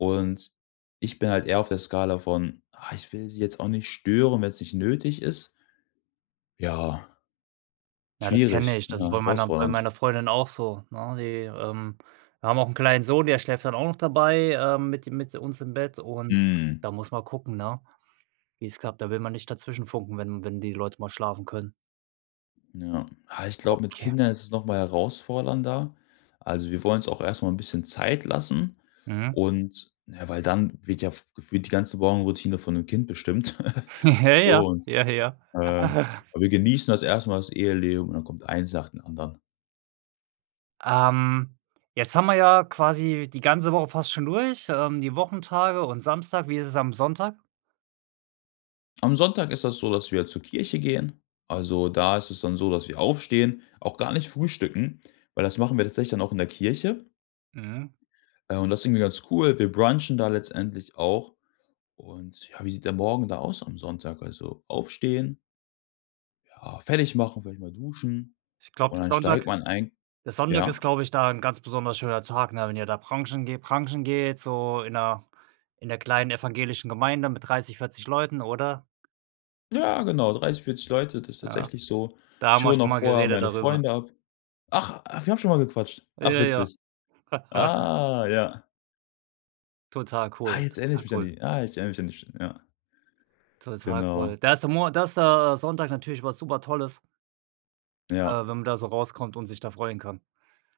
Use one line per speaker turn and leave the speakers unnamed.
Und, ich bin halt eher auf der Skala von, ah: „Ich will sie jetzt auch nicht stören, wenn's nicht nötig ist.“ Ja.
Ja, das kenne
Schwierig,
ich.
ja,
Das ist bei meiner bei
herausfordernd.
meiner Freundin auch so, ne? Die, ähm wir haben auch 'n kleinen Sohn, der schläft dann auch noch dabei, ähm, mit im mit uns im Bett und
Hm.
da muss man gucken, ne, wie's klappt. Da will man nicht dazwischenfunken, wenn wenn die Leute mal schlafen können.
Ja. Ah, ich glaub, mit
Okay.
Kindern ist es noch mal herausfordernder. Also, wir wollen uns auch erst mal 'n bisschen Zeit lassen
Mhm.
und ja, weil dann wird ja f gefühlt die ganze Morgenroutine von 'nem Kind bestimmt.
Ja ja,
So und,
ja ja.
äh, wir genießen das erst mal das Eheleben und dann kommt eins nach dem anderen.
Ähm, jetzt haben wir ja quasi die ganze Woche fast schon durch, ähm, die Wochentage und Samstag. Wie ist es am Sonntag?
Am Sonntag ist das so, dass wir zur Kirche gehen. Also, da ist es dann so, dass wir aufstehen, auch gar nicht frühstücken, weil das machen wir tatsächlich dann auch in der Kirche.
Mhm.
Ja und das ist irgendwie ganz cool, wir brunchen da letztendlich auch. Und ja, wie sieht der Morgen da aus am Sonntag? Also, aufstehen ja, fertig machen, vielleicht mal duschen
Ich glaub,
und
der
dann steigt
Sonntag
man eigen
der Sonntag ist,
ja`
glaub ich, da 'n ganz besonders schöner Tag, ne? Wenn ihr da brunchen geht brunchen geht, so in der in der kleinen evangelischen Gemeinde mit 30, 40 Leuten oder?
Ja, genau, 30, 40 Leute, das ist
Ja,
tatsächlich so.
da haben
Ich
wir
hole
schon
noch
mal
vorher
geredet
meine
darüber.
Freunde ab. Ach ach, wir haben schon mal gequatscht. Ach,
Ja ja.
witzig. Ah, ja.
Total
Ah,
cool,
jetzt erinner ich
total
mich an
cool.
die. Ah, ich erinner mich an die St ja.
Total cool.
Genau.
Da ist der Mon da ist der, äh, Sonntag natürlich was Supertolles äh, wenn
Ja.
man da so rauskommt und sich da freuen kann.